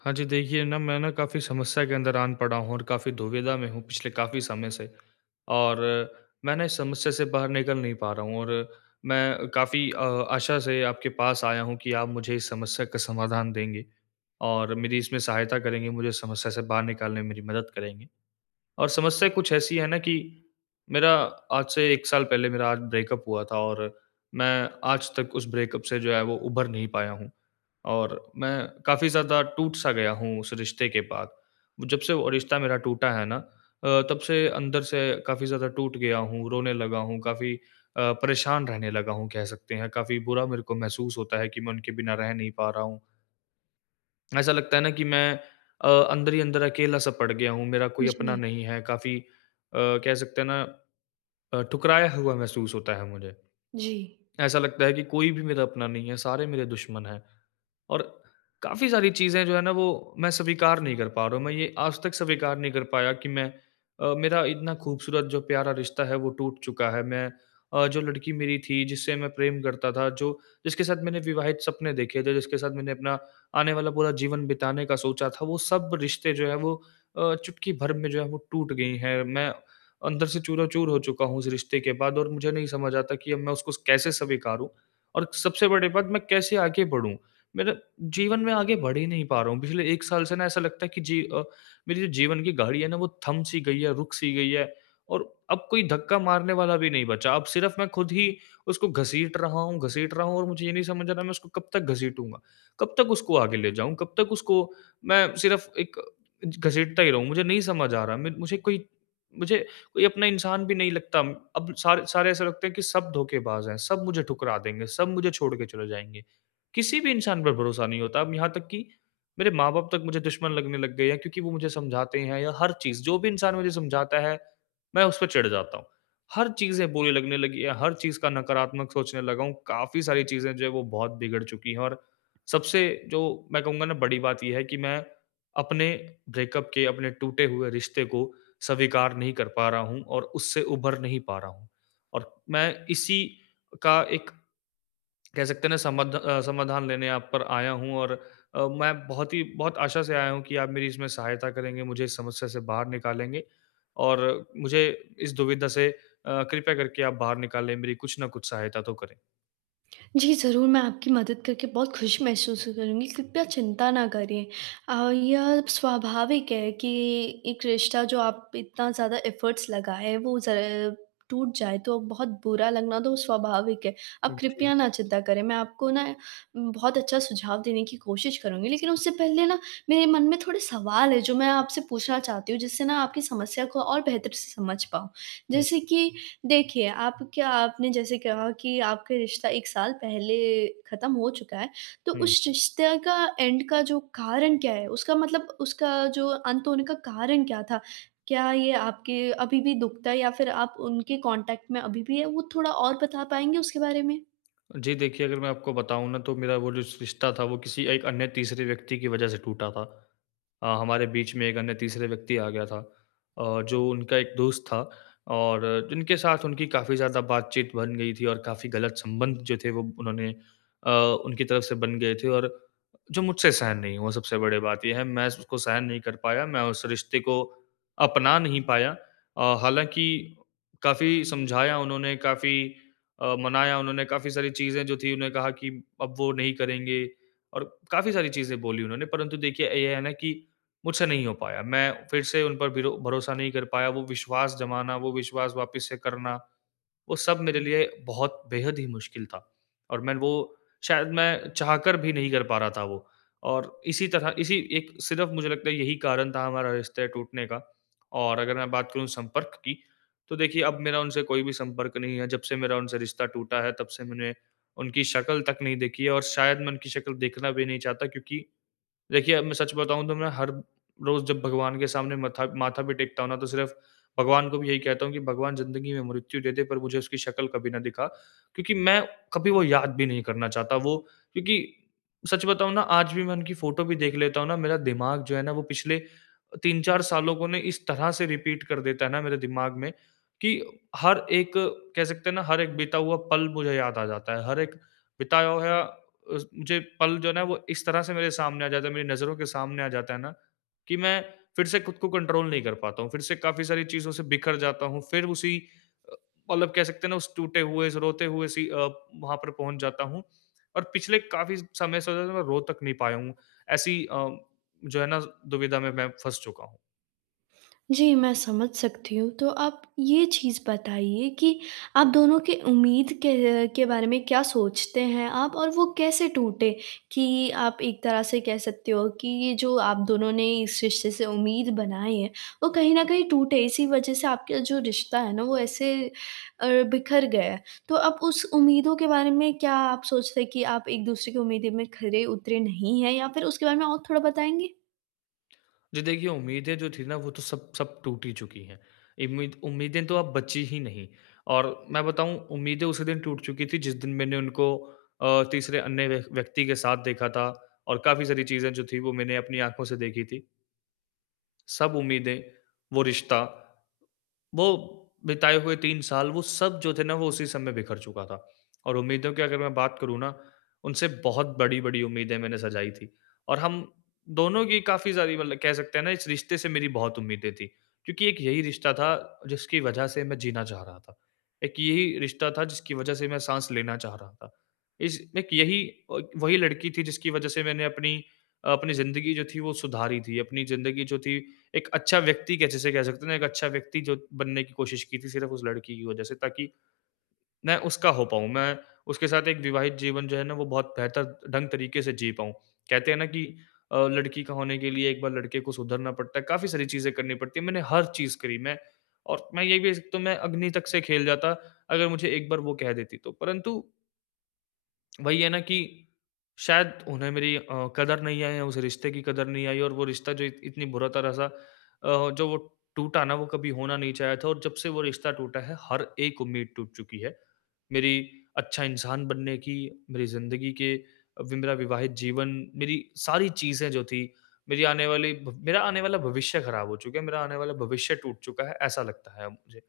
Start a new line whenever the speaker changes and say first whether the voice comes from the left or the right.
left: हाँ, जी। देखिए ना, मैं ना काफ़ी समस्या के अंदर आन पड़ा हूँ और काफ़ी दुविधा में हूँ पिछले काफ़ी समय से। और मैं ना इस समस्या से बाहर निकल नहीं पा रहा हूँ। और मैं काफ़ी अ, आशा से आपके पास आया हूँ कि आप मुझे इस समस्या का समाधान देंगे और मेरी इसमें सहायता करेंगे, मुझे इस समस्या से बाहर निकालने में मेरी मदद करेंगे। और समस्या कुछ ऐसी है ना कि मेरा आज से 1 साल पहले मेरा आज ब्रेकअप हुआ था और मैं आज तक उस ब्रेकअप से जो है वो उभर नहीं पाया हूँ। और मैं काफ़ी ज़्यादा टूट-सा गया हूँ उस रिश्ते के बाद। जब से वो रिश्ता मेरा टूटा है ना अ, तब से अंदर से काफ़ी ज़्यादा टूट गया हूँ, रोने लगा हूँ, काफ़ी अ, परेशान रहने लगा हूँ कह सकते हैं, काफ़ी बुरा मेरे को महसूस होता है कि मैं उनके बिना रह नहीं पा रहा हूँ। ऐसा लगता है ना कि मैं अ, अंदर ही अंदर अकेला-सा पड़ गया हूँ, मेरा कोई अपना
right: जी।
left: नहीं है। काफ़ी अ, कह सकते है ना अ, ठुकराया हुआ महसूस होता है मुझे।
right: जी।
left: ऐसा लगता है कि कोई भी मेरा अपना नहीं है, सारे मेरे दुश्मन है। और काफ़ी सारी चीज़ें जो है ना वो मैं स्वीकार नहीं कर पा रहा हूँ। मैं ये आज तक स्वीकार नहीं कर पाया कि मैं अ, मेरा इतना ख़ूबसूरत जो प्यारा रिश्ता है वो टूट चुका है। मैं अ, जो लड़की मेरी थी जिससे मैं प्रेम करता था, जो जिसके साथ मैंने विवाहित सपने देखे थे, जिसके साथ मैंने अपना आने वाला पूरा जीवन बिताने का सोचा था, वो सब रिश्ते जो है वो अ, चुटकी भर में जो हैं वो टूट गई हैं। मैं अंदर से चूराचूर हो चुका हूँ उस रिश्ते के बाद, और मुझे नहीं समझ आता कि अब मैं उसको कैसे स्वीकारूँ? और सबसे बड़ी बात, मैं कैसे आगे बढ़ूँ? मेरा जीवन में आगे बढ़ ही नहीं पा रहा हूँ। पिछले 1 साल से ना ऐसा लगता है कि जी अ, मेरी जो जीवन की गाड़ी है ना वो थम सी गई है, रुक सी गई है। और अब कोई धक्का मारने वाला भी नहीं बचा, अब सिर्फ़ मैं ख़ुद ही उसको घसीट रहा हूँ घसीट रहा हूँ, और मुझे ये नहीं समझ आ रहा है मैं उसको कब तक घसीटूँगा। कब तक उसको आगे ले जाऊँ? कब तक उसको मैं सिर्फ़ एक घसीटता ही रहूँ? मुझे नहीं समझ आ रहा। म मुझे कोई मुझे कोई अपना इंसान भी नहीं लगता। अब सारे सारे ऐसे लगते हैं कि सब धोखेबाज़ हैं, सब मुझे ठुकरा देंगे, सब मुझे छोड़ के चले जाएँगे। किसी भी इंसान पर भरोसा नहीं होता, अब यहाँ तक कि मेरे माँ-बाप तक मुझे दुश्मन लगने लग गए हैं क्योंकि वो मुझे समझाते हैं या हर चीज़ जो भी इंसान मुझे समझाता है, मैं उसपे चिढ़ जाता हूँ। हर चीज़ें बुरी लगने लगी है, हर चीज़ का नकारात्मक सोचने लगा हूँ, काफ़ी सारी चीज़ें जो है वो बहुत बिगड़ चुकी है। और सबसे जो मैं कहूँगा ना बड़ी बात ये है कि मैं अपने ब्रेकअप के अपने टूटे हुए रिश्ते को स्वीकार नहीं कर पा रहा हूँ और उससे उभर नहीं पा रहा हूँ। और मैं इसी का एक कह सकते हैं ना समध अ समाधान लेने आप पर आया हूँ। और अ, मैं बहुत ही बहुत आशा से आया हूँ कि आप मेरी इसमें सहायता करेंगे, मुझे इस समस्या से बाहर निकालेंगे। और मुझे इस दुविधा से अ, कृपया करके आप बाहर निकालें। मेरी कुछ न कुछ सहायता तो करें।
right: जी। ज़रूर मैं आपकी मदद करके बहुत ख़ुश महसूस करूँगी। कृपया चिंता ना करिए और यह स्वाभाविक है कि 1 रिश्ता जो आप इतना ज़्यादा एफर्ट्स लगाए वो जब टूट जाए तो बहुत बुरा लगना तो स्वाभाविक है। आप
left: हुँ, जी।
right: कृपया ना चिंता करें मैं आपको ना म बहुत अच्छा सुझाव देने की कोशिश करूँगी। लेकिन उससे पहले ना मेरे मन में थोड़े सवाल हैं जो मैं आपसे पूछना चाहती हूँ जिससे ना आपकी समस्या को और बेहतर से समझ पाऊँ।
left: हुँ।
right: जैसे कि देखिए आप क्या आपने जैसे कहा कि आपका रिश्ता 1 साल पहले ख़त्म हो चुका है, तो
left: हुँ।
right: उस रिश्ते का एंड का जो कारण क्या है? उसका मतलब उसका जो अंत होने का कारण क्या था? क्या ये आपके अभी-भी दुखता है? या फ़िर आप उनके कॉन्टैक्ट में अभी-भी हैं, वो थोड़ा और बता पाएँगे उसके बारे में?
left: जी। देखिए अगर मैं आपको बताऊँ ना तो मेरा वो जो रिश रिश्ता था वो किसी 1 अन्य तीसरे व्यक्ति की वजह से टूटा था। अ, हमारे बीच में 1 अन्य तीसरे व्यक्ति आ गया था और जो उनका 1 दोस्त था। और जिनके साथ उनकी काफ़ी ज़्यादा बातचीत बन गई थी और काफ़ी गलत संबंध जो थे वो उन्होंने अ, उनकी तरफ से बन गए थे। और जो मुझसे सहन नहीं हुआ। सबसे बड़ी बात ये है मैं उसको सहन नहीं कर पाया, मैं उस रिश्ते को अपना नहीं पाया। अ, हालाँकि काफ़ी समझाया उन्होंने काफ़ी अ, मनाया उन्होंने काफ़ी सारी चीज़ें जो थी। उन्होंने कहा कि अब वो नहीं करेंगे और काफ़ी सारी चीज़ें बोली उन्होंने, परंतु देखिए ये है ना कि मुझसे नहीं हो पाया। मैं फ़िर से उन पर ब्रो भरोसा नहीं कर पाया। वो विश्वास जमाना, वो विश्वास वापिस से करना। वो सब मेरे लिए बहुत बेहद ही मुश्किल था और मैं वो शायद मैं चाहकर भी नहीं कर पा रहा था वो। और इसी तरह इसी 1 सिर्फ़ मुझे लगता है यही कारण था हमारा रिश्ता टूटने का और अगर मैं बात करूँ संपर्क की तो देखिए अब मेरा उनसे कोई भी संपर्क नहीं है जब से मेरा उनसे रिश्ता टूटा है तब से मैंने उनकी शक्ल तक नहीं देखी है। और शायद मैं उनकी शक्ल देखना भी नहीं चाहता क्योंकि देखिए, अब मैं सच बताऊँ तो मैं हर रोज़ जब भगवान के सामने मत्था माथा भी टेकता हूँ ना। तो सिर्फ़ भगवान को भी यही कहता हूँ कि भगवान ज़िंदगी में मृत्यु दे दे पर मुझे उसकी शक्ल कभी ना दिखा। क्योंकि मैं कभी वो याद भी नहीं करना चाहता वो क्योंकि सच बताऊँ ना आज भी मैं उनकी फोटो भी देख लेता हूँ ना, मेरा दिमाग जो है ना वो पिछले अ, 3-4 सालों को इस तरह से रिपीट कर देता है ना मेरे दिमाग में कि हर 1 कह सकते हैं ना हर 1 बीता हुआ पल मुझे याद आ जाता है, हर 1 बिताया होया अ, ज मुझे पल जो है वो इस तरह से मेरे सामने आ जाता है, मेरी नज़रों के सामने आ जाता है ना कि मैं फ़िर से ख़ुद को कंट्रोल नहीं कर पाता हूँ। फ़िर से काफ़ी सारी चीज़ों से बिखर जाता हूँ, फ़िर उसी अ, मतलब कह सकते हैं ना टूटे हुए उस रोते हुए सी अ, वहाँ पर पहुँच जाता हूँ। और पिछले काफ़ी समय से मैं रो तक नहीं पाया हूँ। ऐसी अ, जो है ना दुविधा में मैं फँस चुका हूँ।
right: जी, मैं समझ सकती हूँ, तो आप ये चीज़ बताइए कि आप दोनों के उम्मीद के के बारे में क्या सोचते हैं आप और वो कैसे टूटे? कि आप एक तरह से कह सकते हो कि ये जो आप दोनों ने इस रिश्ते से उम्मीद बनाई है, वो कहीं न कहीं टूटे, इसी वज़ह से आपका जो रिश्ता है ना, वो ऐसे अ, बिखर गया है, तो अब उस उम्मीदों के बारे में क्या आप सोचते हैं कि आप एक-दूसरे की उम्मीदें में खरे उतरे नहीं हैं या फ़िर उसके बारे में और थोड़ा बताएँगे?
left: जी। देखिए, उम्मीदें जो थी ना, वो तो सब सब टूट ही चुकी है। इम्मीद उम्मीदें तो अब बची ही नहीं। और मैं बताऊँ, उम्मीदें उसी दिन टूट चुकी थी जिस दिन मैंने उनको अ, तीसरे अन्य व्य व्यक्ति के साथ देखा था और काफ़ी सारी चीज़ें जो थी, वो मैंने अपनी आँखों से देखी थी। सब उम्मीदें, वो रिश्ता, वो बिताए हुए 3 साल, वो सब जो थे ना, वो उसी समय में बिखर चुका था। और उम्मीदों की अगर मैं बात करूँ ना, उनसे बहुत बड़ी-बड़ी उम्मीदें मैंने सजाई थी और हम दोनों की काफ़ी सारी मतलब कह सकते हैं ना, इस रिश्ते से मेरी बहुत उम्मीदें थी, क्योंकि एक यही रिश्ता था जिसकी वजह से मैं जीना चाह रहा था। एक यही रिश्ता था जिसकी वज़ह से मैं साँस लेना चाह रहा था। इस एक यही एक वही लड़की थी जिसकी वज़ह से मैंने अपनी अपनी ज़िंदगी जो थी, वो सुधारी थी। अपनी ज़िंदगी जो थी, एक अच्छा व्यक्ति जिसे कह सकते हैं ना, एक अच्छा व्यक्ति जो बनने की कोशिश की थी सिर्फ़ उस लड़की की वजह से, ताकि, मैं उसका हो पाऊँ, मैं उसके साथ एक विवाहित जीवन जो है ना, वो बहुत बेहतर ढंग तरीके से जी पाऊँ। कहते हैं ना कि अ, लड़की का होने के लिए एक बार लड़के को सुधरना पड़ता है। काफ़ी सारी चीज़ें करनी पड़ती है। मैंने हर चीज़ करी मैं। और मैं ये भी, तो मैं अग्नि तक से खेल जाता अगर मुझे एक बार वो कह देती, तो परंतु वही है ना, कि शायद उन्हें मेरी अ, कदर नहीं है, उस रिश्ते की कदर नहीं आई। और वो रिश्ता जो इत इतनी बुरा तरह-सा अ, जो वो टूटा न वो कभी होना नहीं चाहिए था और जब से वो रिश्ता टूटा है हर एक उम्मीद टूट चुकी है। मेरी अच्छा इंसान बनने की, मेरी ज़िंदगी के वि मेरा विवाहित जीवन, मेरी सारी चीज़ें जो थी मेरी आने वाली ब मेरा आने वाला भविष्य ख़राब हो चुका है, मेरा आने वाला भविष्य टूट चुका है ऐसा लगता है अब मुझे।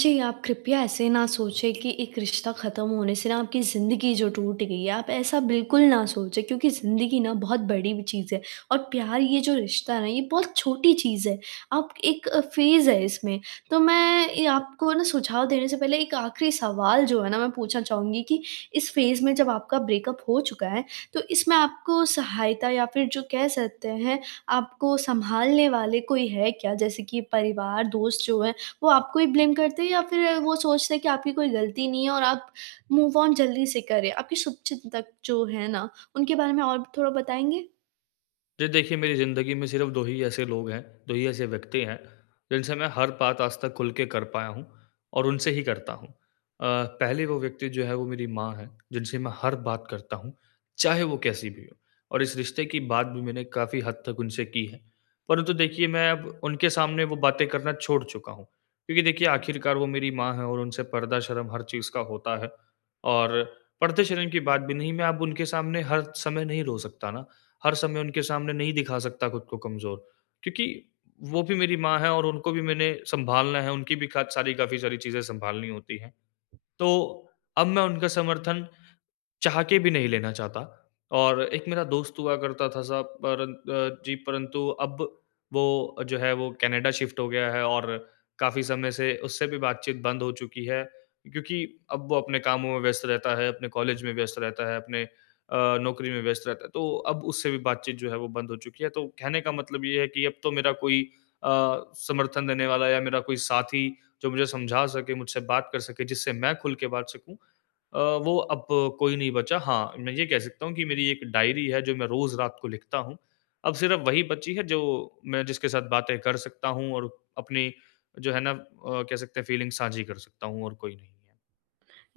right: जी, आप कृपया ऐसे ना सोचें कि एक रिश्ता ख़त्म होने से न आपकी ज़िंदगी जो टूट गई है। आप ऐसा बिल्कुल ना सोचें क्योंकि ज़िंदगी न बहुत बड़ी चीज़ है और प्यार ये जो रिश्ता है न ये बहुत छोटी चीज़ है। आप एक अ, फ़ेज़ है इसमें तो मैं ये आपको न सुझाव देने से पहले एक आख़िरी सवाल जो है न मैं पूछना चाहूँगी कि इस फ़ेज़ में जब आपका ब्रेकअप हो चुका है, तो इसमें आपको सहायता या फ़िर जो कह सकते हैं, आपको सँभालने वाले कोई है क्या? जैसे कि परिवार, दोस्त जो हैं वो आपको ही ब्लेम करते हैं? या फ़िर वो सोचते हैं कि आपकी कोई गलती नहीं है और आप मूव ऑन जल्दी से करें? आपके शुभचिंतक जो हैं न उनके बारे में और थोड़ा बताएँगे?
left: ये देखिए मेरी ज़िंदगी में सिर्फ़ 2 ही ऐसे लोग हैं, 2 ही ऐसे व्यक्ति हैं, जिनसे मैं हर बात आज तक खुल के कर पाया हूँ और उनसे ही करता हूँ। अ, पहले वो व्यक्ति जो है वो मेरी माँ है, जिनसे मैं हर बात करता हूँ, चाहे वो कैसी भी हो। और इस रिश्ते की बात भी मैंने काफ़ी हद तक उनसे की है। परंतु देखिए मैं अब उनके सामने वो बातें करना छोड़ चूका हूँ। क्योंकि देखिए आखिरकार वो मेरी माँ है और उनसे पर्दा शर्म हर चीज़ का होता है। और पर्दे शर्म की बात भी नहीं मैं अब उनके सामने हर समय नहीं रो सकता ना। हर समय उनके सामने नहीं दिखा सकता ख़ुद को कमज़ोर। क्योंकि वो भी मेरी माँ है और उनको भी मैंने सँभालना है उनकी भी काच सारी काफ़ी सारी चीज़ें सँभालनी होती है। तो अब मैं उनका समर्थन चाह के भी नहीं लेना चाहता। और एक मेरा दोस्त हुआ करता था साहब परं अ, जी परंतु अब वो जो है वो कनाडा शिफ़्ट हो गया है और काफ़ी समय से उससे भी बातचीत बंद हो चुकी है। क्योंकि अब वो अपने कामों में व्यस्त रहता है, अपने कॉलेज में व्यस्त रहता है, अपने अ, नौकरी में व्यस्त रहता है। तो अब उससे भी बातचीत जो है वो बंद हो चुकी है। तो कहने का मतलब ये है कि अब तो मेरा कोई अ, समर्थन देने वाला या मेरा कोई साथी जो मुझे समझा सके, मुझसे बात कर सके, जिससे मैं खुल के बात सकूँ, अ, वो अब कोई नहीं बचा। हाँ, मैं ये कह सकता हूँ कि मेरी एक डायरी है जो मैं रोज़ रात को लिखता हूँ। अब सिर्फ़ वही बची है जो मैं जिसके साथ बातें कर सकता हूँ और अपनी जो है ना अ, कह सकते है फ़ीलिंग्स साझी कर सकता हूँ और कोई नहीं है।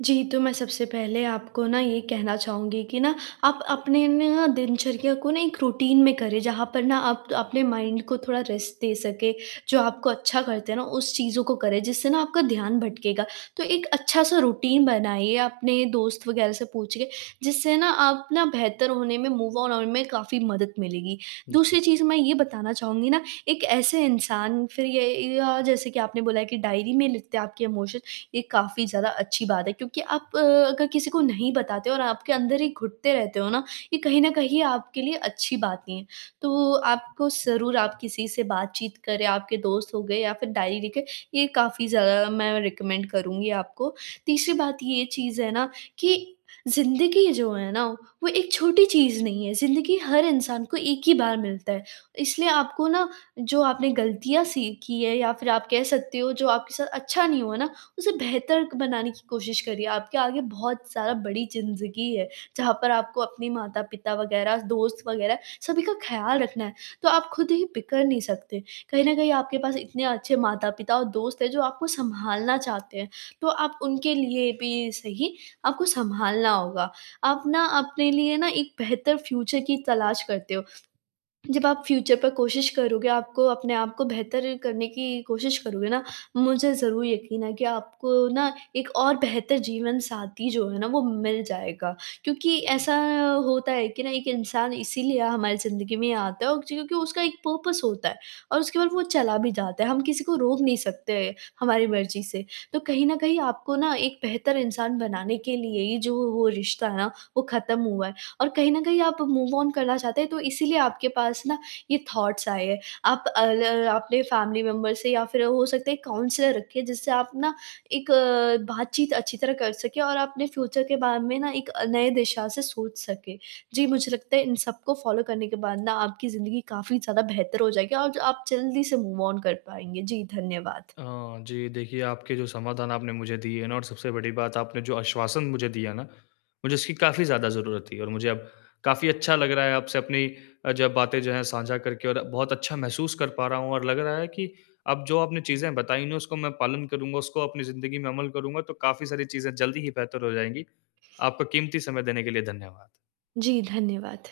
right: जी, तो मैं सबसे पहले आपको ना ये कहना चाहूँगी कि ना, आप अपने ना दिनचर्या को ना एक रूटीन में करें, जहाँ पर ना आप अपने माइंड को थोड़ा रेस्ट दे सकें, जो आपको अच्छा करते है ना, उस चीज़ों को करें जिससे ना आपका ध्यान भटकेगा। तो एक अच्छा-सा रूटीन बनाइए, अपने दोस्त वग़ैरह से पूछिए, जिससे ना आप ना बेहतर होने में, मूव ऑन होने में काफ़ी मदद मिलेगी।
left: जी।
right: दूसरी चीज़ मैं ये बताना चाहूँगी ना, एक ऐसे इंसान फिर ये या जैसे कि आपने बोला है कि डायरी में लिखते आपके इमोशन, ये काफ़ी ज़्यादा अच्छी बात है क्योंकि आप, अगर किसी को नहीं बताते हो और आपके अंदर ही घुटते रहते हो ना, ये कहीं न कहीं आपके लिए अच्छी बात नहीं है। तो आपको ज़रूर आप किसी से बातचीत करें, आपके दोस्त हो गए या फिर डायरी लिखें, ये काफ़ी ज़्यादा मैं रिकमेंड करुँगी आपको। तीसरी बात ये चीज़ है ना कि ज़िंदगी जो है ना, वो एक छोटी चीज़ नहीं है, ज़िंदगी हर इंसान को एक ही बार मिलता है। इसलिए आपको ना जो आपने गलतियाँ सीखी हैं, या फिर आप कह सकते हो, जो आपके साथ अच्छा नहीं हुआ ना, उसे बेहतर बनाने की कोशिश करिए। आपके आगे बहुत सारा बड़ी ज़िंदगी है, जहाँ पर आपको अपने माता-पिता वग़ैरह, दोस्त वग़ैरह, सभी का ख़्याल रखना है, तो आप खुद ही बिखर नहीं सकते। कहीं न कहीं आपके पास इतने अच्छे माता-पिता और दोस्त हैं, जो आपको सँभालना चाहते हैं, तो आप उनके लिए भी सही, आपको सँभालना होगा। आप ना अपने लिए ना एक बेहतर फ्यूचर की तलाश करते हो। जब आप फ्यूचर पर कोशिश करोगे, आपको अपने आप को बेहतर करने की कोशिश करोगे ना, मुझे ज़रूर यकीन है कि आपको ना एक और बेहतर जीवनसाथी जो है ना, वो मिल जाएगा। क्योंकि ऐसा होता है कि ना एक इंसान इसीलिए हमारी ज़िंदगी में आता है उकची क्योंकि उसका एक पर्पस होता है और उसके बाद वो चला भी जाता है, हम किसी को रोक नहीं सकते हमारी मर्ज़ी से। तो कहीं न कहीं आपको ना एक बेहतर इंसान बनाने के लिए ही जो वो वो रिश्ता है ना, वो ख़त्म हुआ है। और कहीं न कहीं आप मूव ऑन करना चाहते हैं, तो इसीलिए आपके पास ना ये थॉट्स आए हैं। आप अ ल अपने फैमिली मेंबर से या फिर अ, हो सकता है एक काउंसलर रखें, जिससे आप ना एक बातचीत अच्छी तरह कर सकें और अपने फ्यूचर के बारे में ना एक अ, नए दिशा से सोच सकें। जी, मुझे लगता है इन सबको फॉलो करने के बाद ना, आपकी ज़िन्दगी काफ़ी ज़्यादा बेहतर हो जाएगी, और ज आप जल्दी से मूव ऑन कर पाएँगे। जी, धन्यवाद।
left: अ, जी, देखिए आपके जो समाधान आपने मुझे दिए ना, और सबसे बड़ी बात आपने जो आश्वासन मुझे दिया ना, मुझे उसकी काफ़ी ज़्यादा ज़रूरत थी। और मुझे अब काफ़ी अच्छा लग रहा है आपसे अपनी अ, ज बातें जो हैं साझा करके, और बहुत अच्छा महसूस कर पा रहा हूँ। और लग रहा है कि अब जो आपने चीज़ें बताईं ना, उसको मैं पालन करूँगा, उसको अपनी ज़िंदगी में अमल करूँगा, तो काफ़ी सारी चीज़ें जल्दी ही बेहतर हो जाएँगी। आपका क़ीमती समय देने के लिए धन्यवाद।
right: जी, धन्यवाद।